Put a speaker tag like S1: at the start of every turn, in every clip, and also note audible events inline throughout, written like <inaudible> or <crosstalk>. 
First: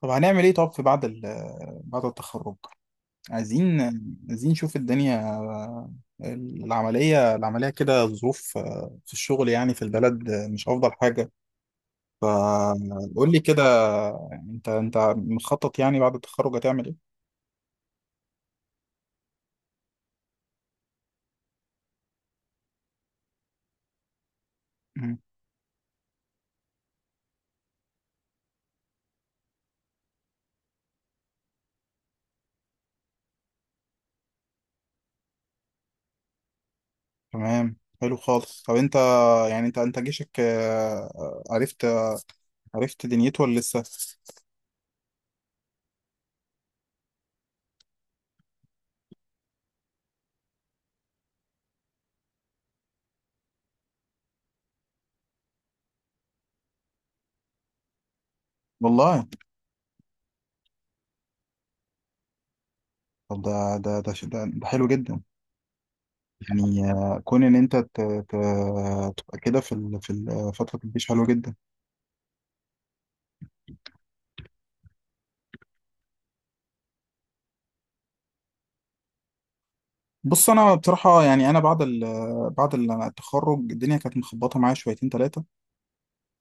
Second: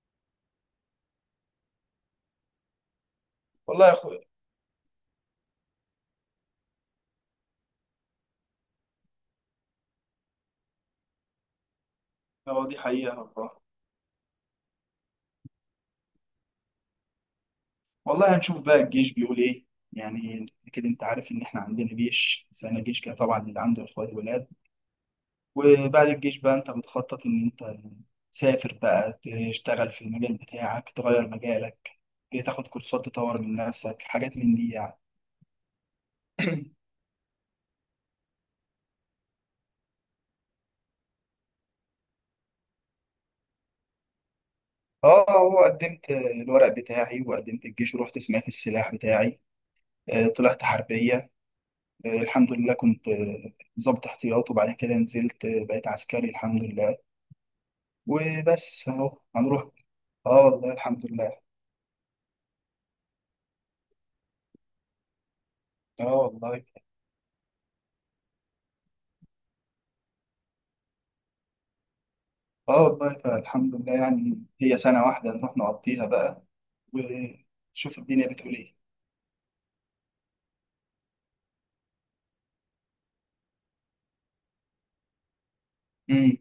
S1: طب هنعمل ايه؟ طب في بعد بعد التخرج، عايزين،
S2: والله يا اخويا،
S1: عايزين نشوف الدنيا. العملية كده الظروف في الشغل يعني في البلد مش أفضل حاجة.
S2: هو دي حقيقة
S1: فقول لي
S2: والله.
S1: كده، انت مخطط يعني بعد التخرج هتعمل ايه؟
S2: والله هنشوف بقى الجيش بيقول ايه. يعني اكيد انت عارف ان احنا عندنا جيش سنة، جيش كده طبعا اللي عنده اخوات ولاد.
S1: مم.
S2: وبعد الجيش بقى انت بتخطط ان انت تسافر بقى، تشتغل في المجال بتاعك، تغير مجالك، تاخد كورسات، تطور من نفسك، حاجات من دي يعني.
S1: تمام، حلو خالص. طب انت، يعني انت جيشك، عرفت، عرفت دنيته ولا لسه؟
S2: اه، هو قدمت الورق بتاعي وقدمت الجيش ورحت سمعت السلاح بتاعي. طلعت حربية. الحمض لله كنت ضابط احتياط، وبعد كده نزلت، بقيت عسكري الحمد لله. وبس اهو
S1: والله.
S2: هنروح. اه والله الحمد لله.
S1: طب ده حلو جدا.
S2: اه والله.
S1: يعني كون ان انت تبقى كده في فتره الجيش حلوه جدا.
S2: اه والله فالحمد لله. يعني هي سنة واحدة نروح نقضيها بقى ونشوف الدنيا بتقول ايه.
S1: بص انا بصراحه، يعني انا بعد التخرج الدنيا كانت مخبطه معايا شويتين ثلاثه.
S2: امم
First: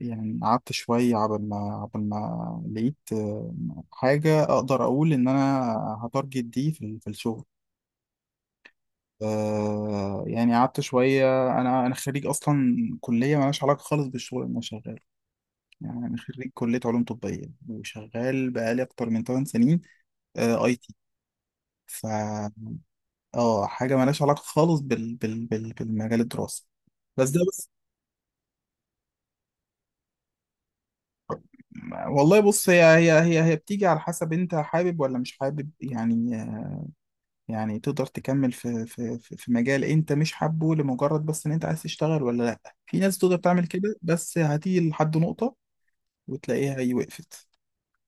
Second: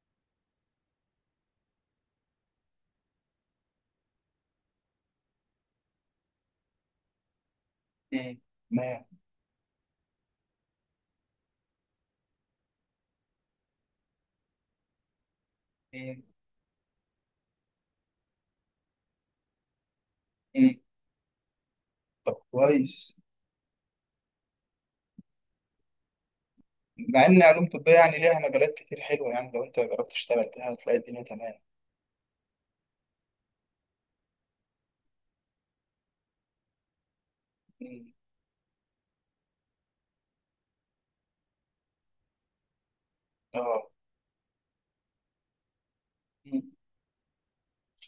S1: يعني قعدت شويه عبل ما لقيت، حاجه اقدر اقول ان انا هتارجت دي في في الشغل.
S2: امم تمام.
S1: يعني قعدت شويه. انا خريج اصلا كليه مالهاش علاقه خالص بالشغل اللي انا شغال. يعني انا
S2: امم
S1: خريج كليه علوم طبيه وشغال بقالي اكتر من 8 سنين،
S2: امم
S1: اي تي. ف
S2: طب كويس.
S1: اه، حاجه مالهاش علاقه خالص بالمجال الدراسي.
S2: مع
S1: بس ده
S2: ان علوم
S1: بس،
S2: طبية يعني ليها مجالات كتير حلوة، يعني لو انت جربت تشتغل فيها هتلاقي الدنيا تمام.
S1: والله بص، هي بتيجي على حسب انت حابب ولا مش حابب. يعني، يعني تقدر
S2: امم
S1: تكمل في مجال انت مش حابه لمجرد بس ان انت عايز تشتغل ولا لا. في ناس تقدر تعمل
S2: اه.
S1: كده بس هتيجي لحد نقطة
S2: مم.
S1: وتلاقيها هي وقفت،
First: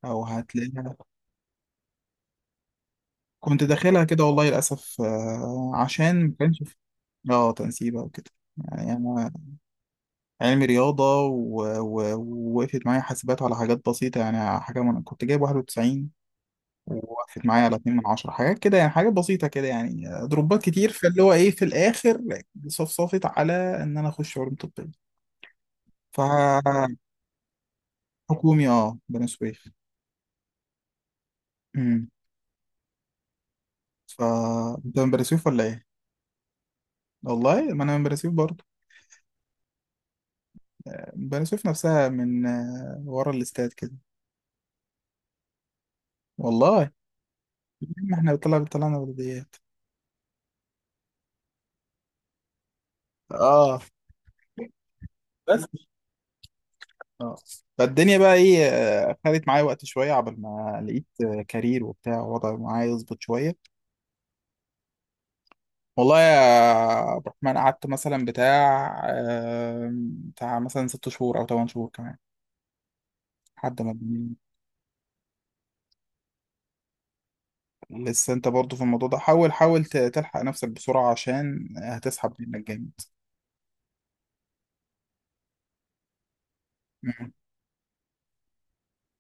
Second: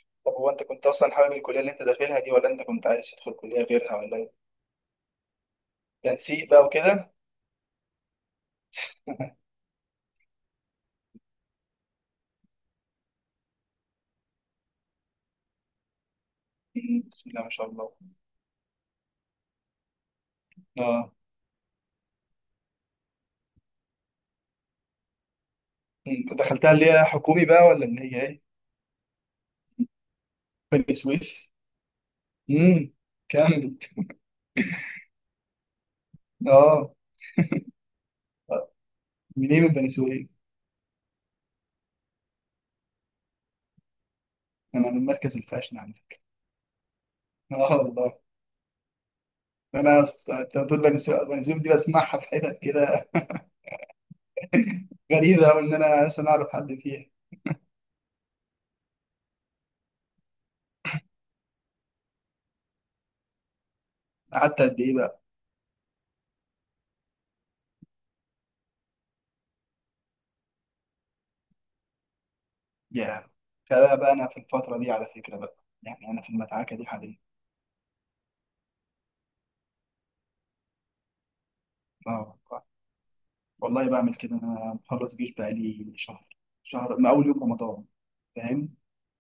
S1: او
S2: طب هو انت كنت
S1: هتلاقيها.
S2: اصلا حابب الكلية اللي انت داخلها دي، ولا انت كنت عايز تدخل كلية
S1: كنت
S2: غيرها،
S1: داخلها
S2: ولا
S1: كده
S2: ايه؟
S1: والله للاسف، عشان ما
S2: تنسيق بقى
S1: كانش
S2: وكده.
S1: اه تنسيبها وكده. يعني
S2: <laughs>
S1: انا علمي رياضة، ووقفت معايا حاسبات على حاجات بسيطة. يعني حاجة من كنت جايب 91،
S2: مم. بسم الله
S1: ووقفت
S2: ما
S1: معايا
S2: شاء
S1: على
S2: الله.
S1: 2 من 10 حاجات كده. يعني حاجات بسيطة كده يعني، دروبات كتير،
S2: اه،
S1: فاللي هو إيه في الآخر صفصفت على إن أنا أخش علوم طبية.
S2: انت دخلتها اللي
S1: فحكومي،
S2: هي حكومي بقى، ولا اللي هي ايه؟
S1: أه، بني سويف.
S2: بني سويف؟
S1: أمم.
S2: امم. كمل.
S1: ف أنت من بني سويف ولا إيه؟
S2: اه،
S1: والله ما أنا من بني سويف برضه.
S2: منين من بني سويف؟
S1: بني سويف نفسها، من ورا الاستاد كده.
S2: انا من المركز الفاشن على فكره.
S1: والله
S2: اه والله.
S1: ما إحنا طلعنا بلديات.
S2: انا انت بتقول بني سويف، بني سويف دي بسمعها في حتت كده.
S1: اه،
S2: غريبه قوي
S1: بس
S2: ان انا اصلا اعرف حد فيها.
S1: اه. فالدنيا بقى ايه، خدت معايا وقت شويه عبال ما لقيت كارير وبتاع وضع معايا يظبط شويه.
S2: قعدت قد ايه بقى؟
S1: والله يا عبد الرحمن، قعدت مثلا بتاع، بتاع مثلا ست شهور او ثمان شهور كمان
S2: يا
S1: لحد ما.
S2: فبقى انا في الفتره دي على فكره بقى. يعني انا في المدعكه دي حاليا.
S1: لسه انت برضو في الموضوع ده، حاول تلحق نفسك بسرعه عشان هتسحب
S2: اه والله.
S1: منك جامد.
S2: والله بعمل كده، انا مخلص جيش بقى لي شهر، شهر من اول
S1: مم.
S2: يوم رمضان. فاهم؟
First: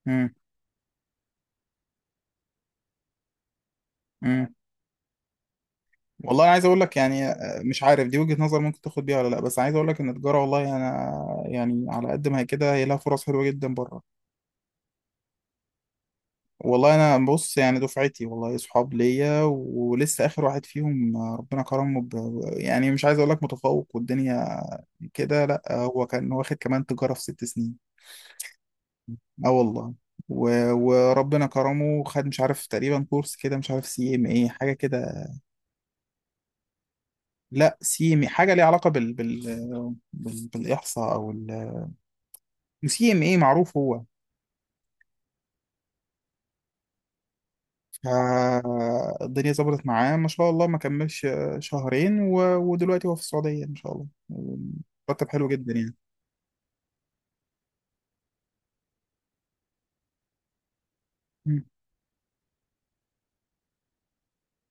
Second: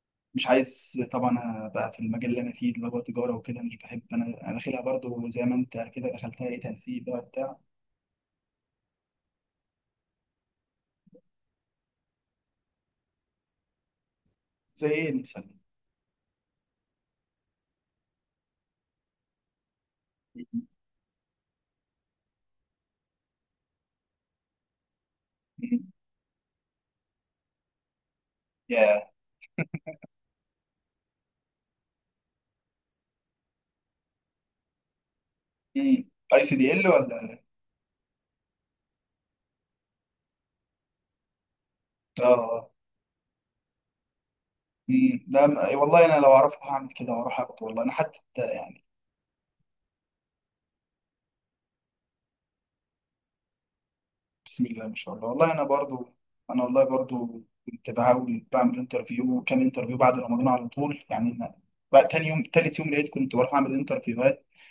S1: مم.
S2: مش عايز طبعا ابقى في المجال اللي انا فيه، اللي هو تجاره وكده. مش بحب، انا
S1: مم.
S2: داخلها برضو زي ما انت كده
S1: والله
S2: دخلتها،
S1: انا
S2: ايه،
S1: عايز اقول لك
S2: تنسيق بقى
S1: يعني،
S2: بتاع.
S1: مش عارف دي وجهة نظر ممكن تاخد بيها ولا لا، بس عايز اقول لك ان التجاره والله انا، يعني على قد ما هي كده هي لها فرص حلوه جدا بره.
S2: زي ايه مثلا؟
S1: والله انا بص، يعني دفعتي والله صحاب ليا، ولسه اخر واحد فيهم ربنا كرمه ب... يعني مش عايز اقول لك متفوق والدنيا كده، لا،
S2: <laughs>
S1: هو كان واخد كمان تجارة في ست سنين.
S2: يا
S1: اه والله، و... وربنا كرمه، خد مش عارف تقريبا كورس كده، مش عارف سي ام ايه حاجة كده.
S2: اي سي دي ال، ولا؟
S1: لا سي ام حاجة ليها علاقة بالاحصاء او ال...
S2: اه.
S1: سي ام ايه معروف هو.
S2: مم. ده أي والله انا لو اعرفه هعمل كده واروح اخده. والله انا حتى يعني،
S1: الدنيا ظبطت معاه ما شاء الله، ما كملش شهرين، و... ودلوقتي هو في السعودية ما شاء الله،
S2: بسم الله ما شاء
S1: مرتب
S2: الله.
S1: حلو
S2: والله انا
S1: جدا يعني.
S2: برضو، انا والله برضو كنت بحاول بعمل انترفيو، وكام انترفيو بعد رمضان على طول. يعني أنا
S1: مم.
S2: بقى تاني يوم تالت يوم لقيت كنت بروح اعمل انترفيو.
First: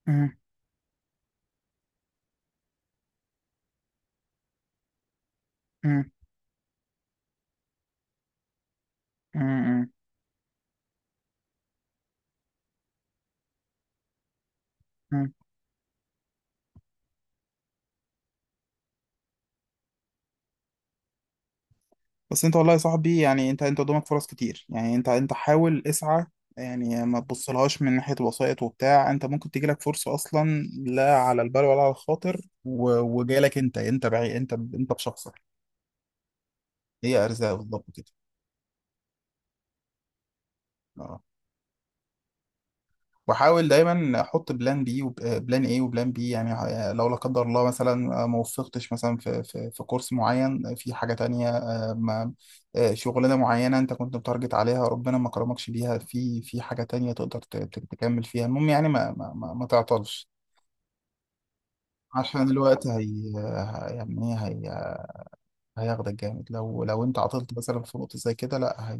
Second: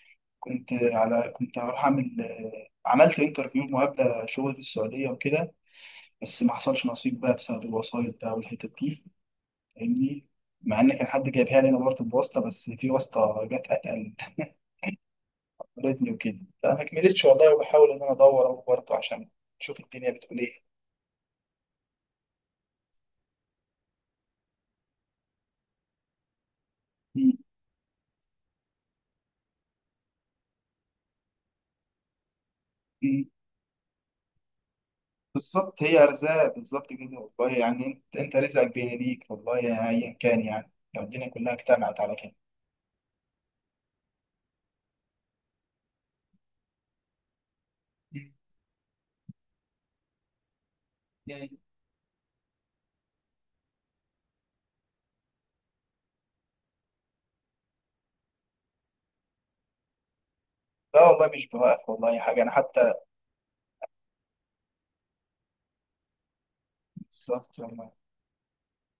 S1: مم.
S2: كنت هروح اعمل، عملت انترفيو وهبدا شغل في السعوديه وكده.
S1: مم.
S2: بس ما حصلش نصيب بقى بسبب الوسايط بقى والحتت دي.
S1: مم.
S2: فاهمني، مع ان كان حد جايبها لي، انا برضه بواسطه، بس في واسطه جت اتقل
S1: مم.
S2: قابلتني وكده، فما كملتش والله. وبحاول ان انا ادور اهو برضه عشان اشوف الدنيا بتقول ايه.
S1: بس انت والله يا صاحبي، يعني انت قدامك فرص كتير. يعني انت حاول اسعى، يعني ما
S2: م-
S1: تبصلهاش من ناحية وسائط وبتاع. انت ممكن تجيلك فرصة اصلا لا على البال ولا على الخاطر، و...
S2: م.
S1: وجايلك انت، انت بشخصك.
S2: بالظبط، هي ارزاق بالظبط كده
S1: هي ارزاق
S2: والله.
S1: بالظبط
S2: يعني
S1: كده.
S2: انت رزقك بين ايديك والله، ايا كان، يعني لو
S1: اه،
S2: الدنيا كلها اجتمعت على كده.
S1: واحاول دايما احط بلان بي وبلان ايه وبلان بي. يعني لو لا قدر الله مثلا،
S2: م.
S1: ما وفقتش مثلا في كورس معين، في حاجه تانية. آه، ما شغلانه معينه انت كنت متارجت عليها ربنا ما كرمكش بيها، في في حاجه تانية تقدر تكمل فيها. المهم يعني ما تعطلش
S2: لا والله مش بوقف والله حاجة.
S1: عشان
S2: أنا
S1: الوقت.
S2: حتى
S1: هي، يعني ايه، هي هياخدك جامد. لو لو انت عطلت
S2: بالظبط
S1: مثلا
S2: والله.
S1: في نقطه زي كده، لا هي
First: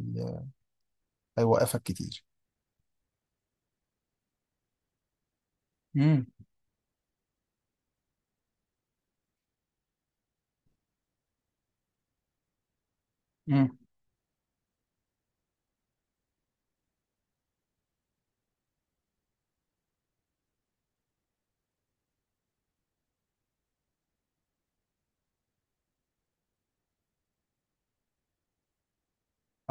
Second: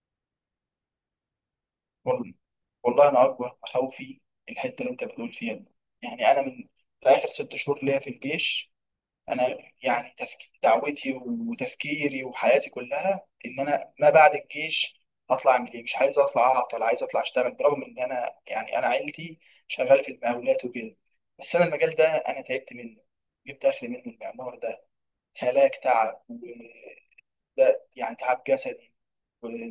S1: هيوقفك كتير.
S2: وال- والله انا اكبر خوفي الحته اللي انت بتقول فيها دي.
S1: امم.
S2: يعني انا من، في اخر ست شهور ليا في الجيش، انا يعني دعوتي وتفكيري وحياتي كلها ان
S1: امم.
S2: انا ما بعد الجيش هطلع اعمل ايه. مش عايز اطلع اعطل، عايز اطلع اشتغل، برغم ان انا يعني انا عيلتي شغاله في المقاولات وكده، بس انا المجال ده انا تعبت منه. جبت اخر منه المعمار ده، هلاك تعب وده، يعني تعب جسدي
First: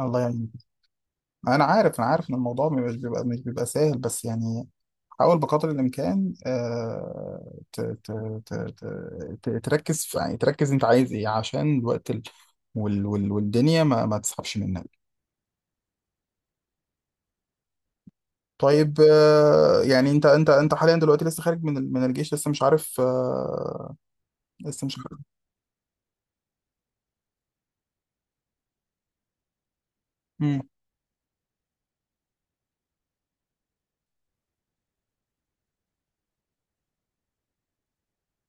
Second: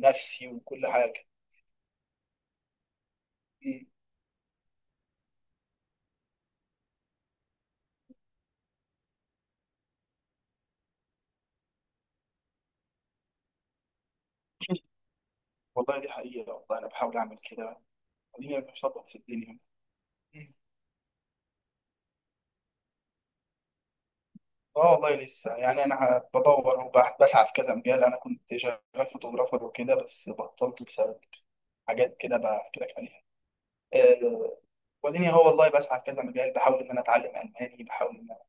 S1: الله يعينك.
S2: وكل حاجه.
S1: انا عارف ان الموضوع مش بيبقى، مش بيبقى سهل، بس يعني حاول بقدر الامكان، تركز في، يعني تركز انت عايز ايه عشان الوقت ال... والدنيا ما تسحبش منك.
S2: والله دي حقيقة والله. أنا بحاول أعمل كده، خليني
S1: طيب،
S2: أشطب في الدنيا.
S1: يعني انت انت
S2: مم.
S1: انت حاليا دلوقتي لسه خارج من من الجيش، لسه مش عارف، لسه
S2: آه
S1: مش
S2: والله
S1: عارف.
S2: لسه. يعني أنا بدور وبسعى في كذا مجال. أنا كنت شغال فوتوغرافر وكده، بس
S1: مم.
S2: بطلت بسبب حاجات كده بحكي لك عليها. آه، وديني هو والله بسعى في كذا مجال، بحاول إن أنا أتعلم ألماني، بحاول إن أنا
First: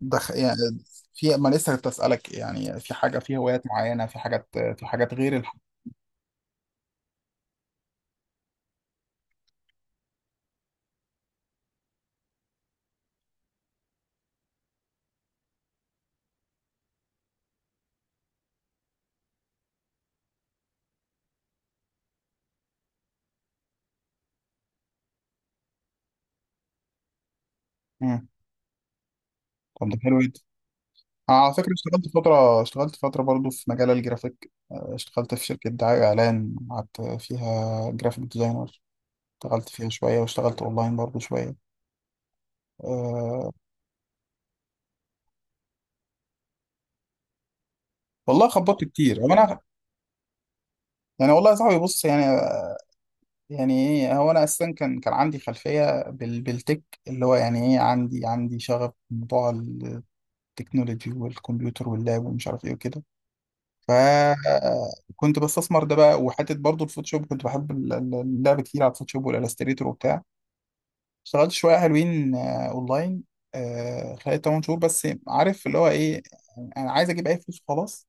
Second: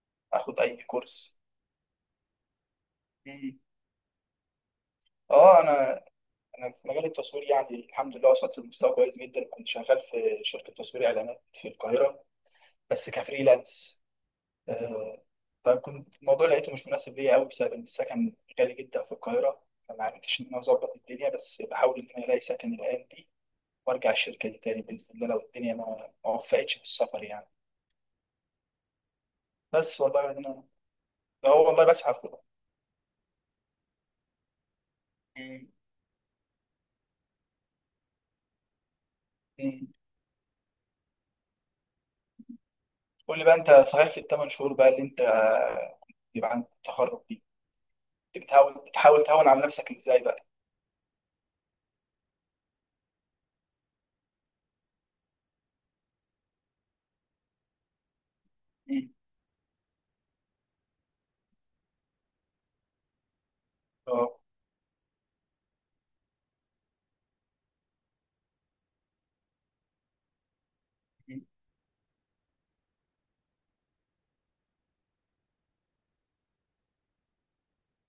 S1: يعني
S2: آخد أي
S1: في
S2: كورس.
S1: ما لسه كنت اسالك، يعني في حاجه، في
S2: مم.
S1: هوايات معينه، في حاجات، في حاجات غير
S2: آه، أنا أنا في مجال التصوير يعني الحمد لله وصلت لمستوى كويس جدا. كنت شغال في شركة تصوير إعلانات في القاهرة، بس كفريلانس. آه، فكنت الموضوع لقيته مش مناسب ليا قوي بسبب ان السكن غالي جدا في القاهره. فما عرفتش ان انا اظبط الدنيا، بس بحاول ان انا الاقي سكن الايام دي وارجع الشركه دي تاني باذن الله، لو الدنيا ما وفقتش في السفر يعني.
S1: مم. طب ده
S2: بس
S1: حلو.
S2: والله انا
S1: على
S2: هو
S1: فكرة
S2: والله
S1: اشتغلت
S2: بسعى في كده.
S1: فترة، اشتغلت فترة برضو في مجال الجرافيك. اشتغلت في
S2: مم.
S1: شركة دعاية وإعلان، قعدت فيها جرافيك ديزاينر. اشتغلت
S2: مم.
S1: فيها شوية، واشتغلت أونلاين برضو شوية.
S2: قول لي
S1: أه.
S2: بقى، انت صحيح في الثمان شهور بقى اللي انت يبقى عند التخرج دي، أنت
S1: والله
S2: بتحاول،
S1: خبطت كتير.
S2: بتحاول
S1: هو
S2: تهون
S1: أنا،
S2: على نفسك ازاي بقى؟
S1: يعني والله يا صاحبي بص يعني، يعني إيه، هو أنا أساسا كان عندي خلفية بال بالتك اللي هو يعني إيه، عندي شغف
S2: مم.
S1: بموضوع التكنولوجي والكمبيوتر واللاب ومش عارف إيه وكده.
S2: اه.
S1: فكنت بستثمر ده بقى، وحته برضو الفوتوشوب كنت بحب اللعب كتير على الفوتوشوب والالستريتور وبتاع.
S2: مم.
S1: اشتغلت شويه حلوين، اونلاين. خلال 8 شهور بس، عارف اللي هو ايه، يعني انا عايز اجيب اي فلوس خلاص.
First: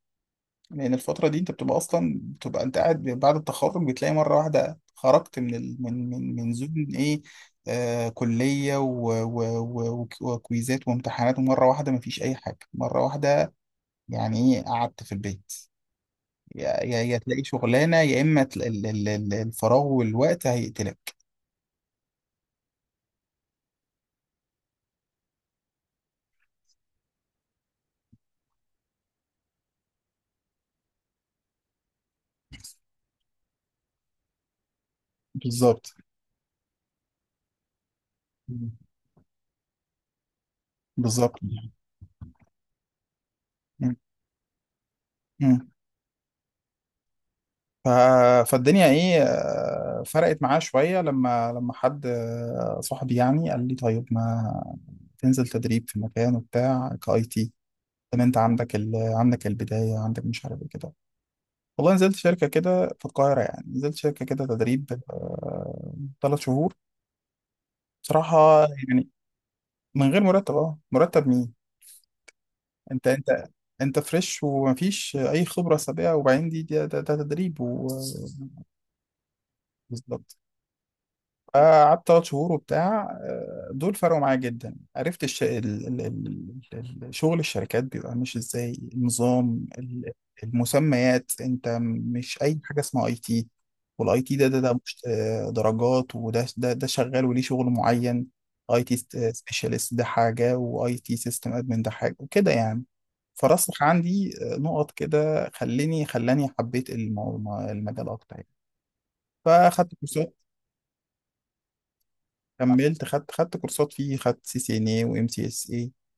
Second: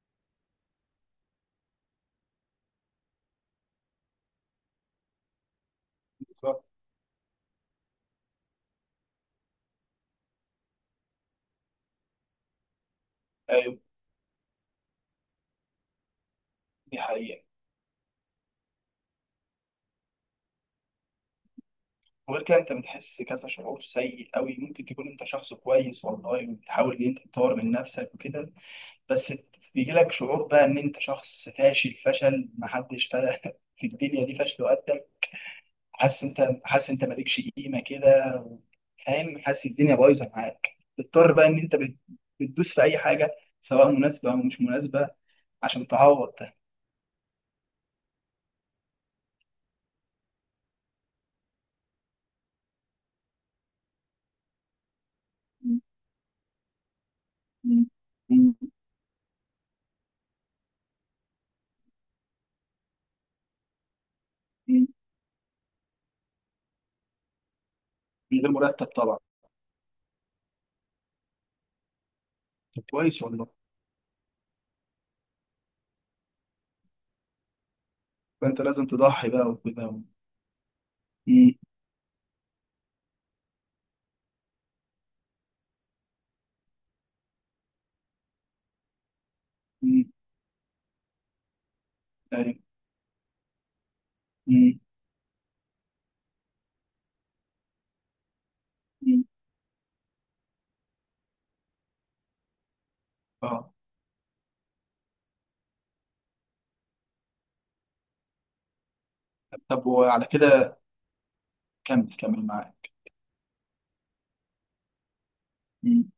S1: لان الفتره دي انت بتبقى اصلا، بتبقى انت قاعد بعد التخرج، بتلاقي مره واحده خرجت من ال... من
S2: بالظبط.
S1: زون ايه، آه كليه وكويزات وامتحانات، ومره واحده مفيش اي حاجه مره واحده.
S2: ايوه
S1: يعني ايه، قعدت في البيت،
S2: دي
S1: يا تلاقي
S2: حقيقة.
S1: شغلانه يا اما الفراغ والوقت هيقتلك.
S2: وغير كده انت بتحس كذا شعور سيء قوي. ممكن تكون انت شخص كويس والله وبتحاول ان انت تطور من نفسك وكده، بس بيجي لك شعور بقى ان انت شخص فاشل، فشل محدش <laughs> في الدنيا دي فشل وقدك.
S1: بالظبط،
S2: حاسس، انت حاسس انت مالكش قيمه كده. فاهم، حاسس الدنيا بايظه معاك. بتضطر
S1: بالظبط.
S2: بقى ان انت بتدوس في اي حاجه، سواء
S1: مم.
S2: مناسبه او مش مناسبه،
S1: مم.
S2: عشان تعوض ده.
S1: ف... فالدنيا ايه، فرقت معاه شويه لما، لما حد، صاحبي يعني قال لي طيب ما تنزل تدريب في مكان وبتاع كاي تي.
S2: <laughs>
S1: طب انت
S2: من
S1: عندك ال... عندك البدايه، عندك مش عارف ايه كده. والله نزلت شركه كده في القاهره، يعني نزلت شركه كده تدريب ثلاث شهور
S2: غير
S1: بصراحه،
S2: مرتب
S1: يعني
S2: طبعا.
S1: من غير مرتب، اه مرتب.
S2: طب
S1: انت
S2: كويس
S1: انت
S2: والله.
S1: انت فريش ومفيش اي خبره سابقه، وبعدين دي ده تدريب و،
S2: فانت لازم تضحي بقى وكده.
S1: بالظبط. قعدت ثلاث شهور وبتاع، دول فرقوا معايا جدا، عرفت الش... ال... ال... شغل الشركات بيبقى ماشي ازاي، النظام
S2: مم.
S1: المسميات. انت مش
S2: ايوه.
S1: اي حاجه اسمها اي تي، والاي تي ده
S2: مم.
S1: مش، درجات، وده ده ده شغال وليه شغل معين. اي تي
S2: مم.
S1: سبيشالست ده حاجه، واي تي سيستم ادمن ده حاجه وكده يعني.
S2: اه،
S1: فرسخ عندي نقط كده، خليني خلاني حبيت المجال اكتر يعني.
S2: طب
S1: فاخدت
S2: وعلى
S1: كورسات.
S2: كده، كمل كمل معايا.
S1: كملت، خدت كورسات فيه، خدت سي سي ان اي وام سي اس اي
S2: مم.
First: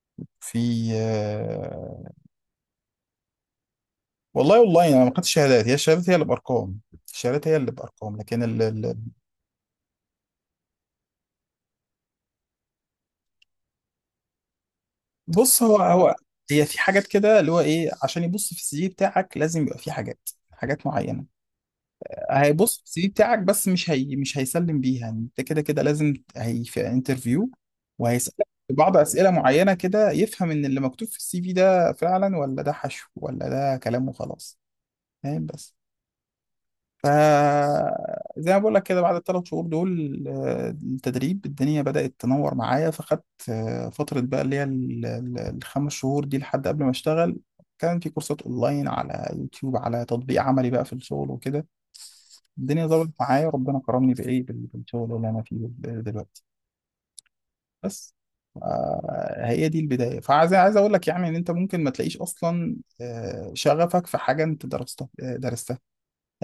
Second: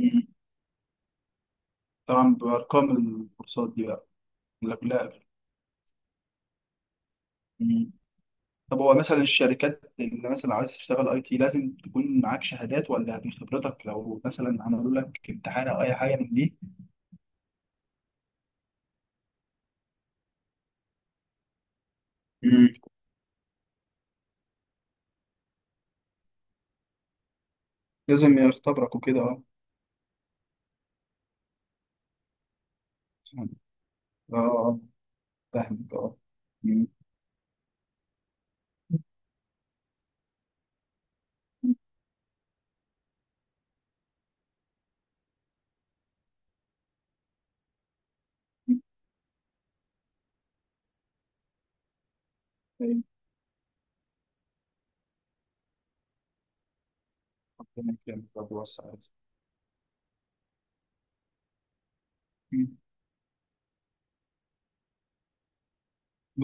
S2: مم.
S1: في، آه.
S2: طبعا بارقام الكورسات دي بقى،
S1: والله،
S2: ولا
S1: والله انا
S2: كلها؟
S1: ما خدتش شهادات. هي الشهادات، هي اللي بارقام. الشهادات هي اللي
S2: مم.
S1: بارقام، لكن ال...
S2: طب هو
S1: ال-
S2: مثلا الشركات اللي مثلا عايز تشتغل اي تي، لازم تكون معاك شهادات، ولا من خبرتك لو مثلا عملوا لك
S1: بص
S2: امتحان
S1: هو،
S2: او اي
S1: هو
S2: حاجه من دي؟
S1: هي في حاجات كده اللي هو ايه، عشان يبص في السي في بتاعك لازم يبقى في حاجات، حاجات معينه.
S2: مم.
S1: هيبص في السي في بتاعك بس، مش هي مش هيسلم بيها. يعني انت كده كده لازم، هي في انترفيو
S2: لازم
S1: وهيسالك في
S2: يختبرك
S1: بعض
S2: وكده،
S1: اسئله
S2: اه.
S1: معينه كده، يفهم ان اللي مكتوب في السي في ده فعلا، ولا ده حشو، ولا ده كلام
S2: اه
S1: وخلاص.
S2: آه.
S1: فاهم، بس
S2: فاهمك، اه. مم.
S1: فزي ما بقول لك كده، بعد الثلاث شهور دول، التدريب الدنيا بدأت تنور معايا. فخدت فترة بقى اللي هي الخمس شهور دي لحد قبل ما اشتغل، كان في كورسات
S2: مم.
S1: اونلاين على يوتيوب، على تطبيق عملي بقى في الشغل وكده. الدنيا
S2: أيوة.
S1: ظبطت معايا، ربنا كرمني بايه بالشغل اللي انا فيه دلوقتي.
S2: ربنا
S1: بس
S2: يكرمك، ربنا يوسع عليك.
S1: هي دي البداية. فعايز، عايز اقول لك يعني ان انت ممكن ما تلاقيش اصلا
S2: مم.
S1: شغفك في حاجة انت درستها، درستها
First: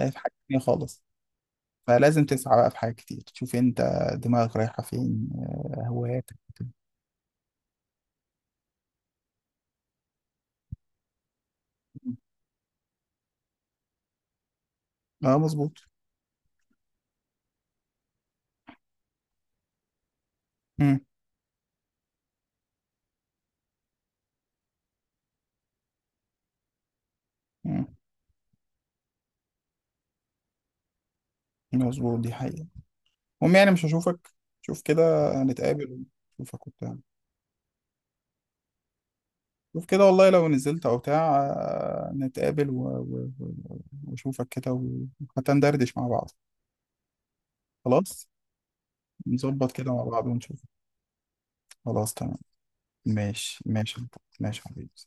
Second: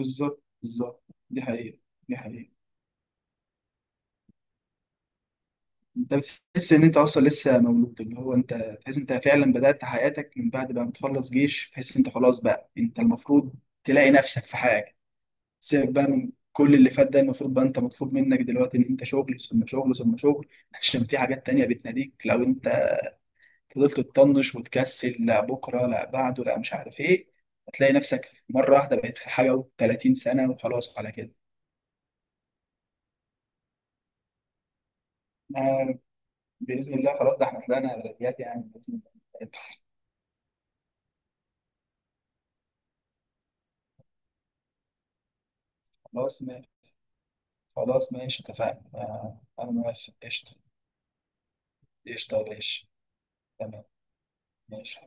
S1: في حاجة تانية
S2: بالظبط.
S1: خالص.
S2: دي حقيقة. دي
S1: فلازم
S2: حقيقة.
S1: تسعى بقى في حاجات كتير، تشوف انت دماغك رايحة فين،
S2: انت
S1: هواياتك.
S2: بتحس ان انت اصلا لسه مولود، اللي هو انت تحس انت فعلا بدأت حياتك من بعد بقى ما تخلص جيش. تحس انت
S1: إيه.
S2: خلاص بقى، انت المفروض تلاقي نفسك في حاجه.
S1: اه مظبوط.
S2: سيبك بقى من كل اللي فات ده، المفروض بقى انت مطلوب منك دلوقتي ان انت شغل ثم شغل ثم شغل،
S1: مم.
S2: عشان في حاجات تانية بتناديك. لو انت فضلت تطنش وتكسل، لا بكره لا بعده لا مش عارف ايه،
S1: مم.
S2: هتلاقي نفسك مره واحده بقيت في حاجه و30 سنه وخلاص على كده.
S1: مظبوط، دي حقيقة. المهم يعني، مش هشوفك، شوف كده،
S2: آه،
S1: نتقابل، اشوفك
S2: باذن
S1: وبتاع.
S2: الله. خلاص، ده احنا طلعنا بلديات يعني، باذن الله.
S1: شوف كده، والله لو نزلت او بتاع، نتقابل واشوفك كده، وحتى ندردش مع بعض.
S2: خلاص خلاص
S1: خلاص،
S2: ماشي، اتفقنا. أنا
S1: نظبط كده مع
S2: موافق،
S1: بعض
S2: قشطة.
S1: ونشوف. خلاص، تمام.
S2: قشطة يا باشا.
S1: ماشي،
S2: تمام.
S1: ماشي. ماشي يا حبيبي.
S2: ماشي.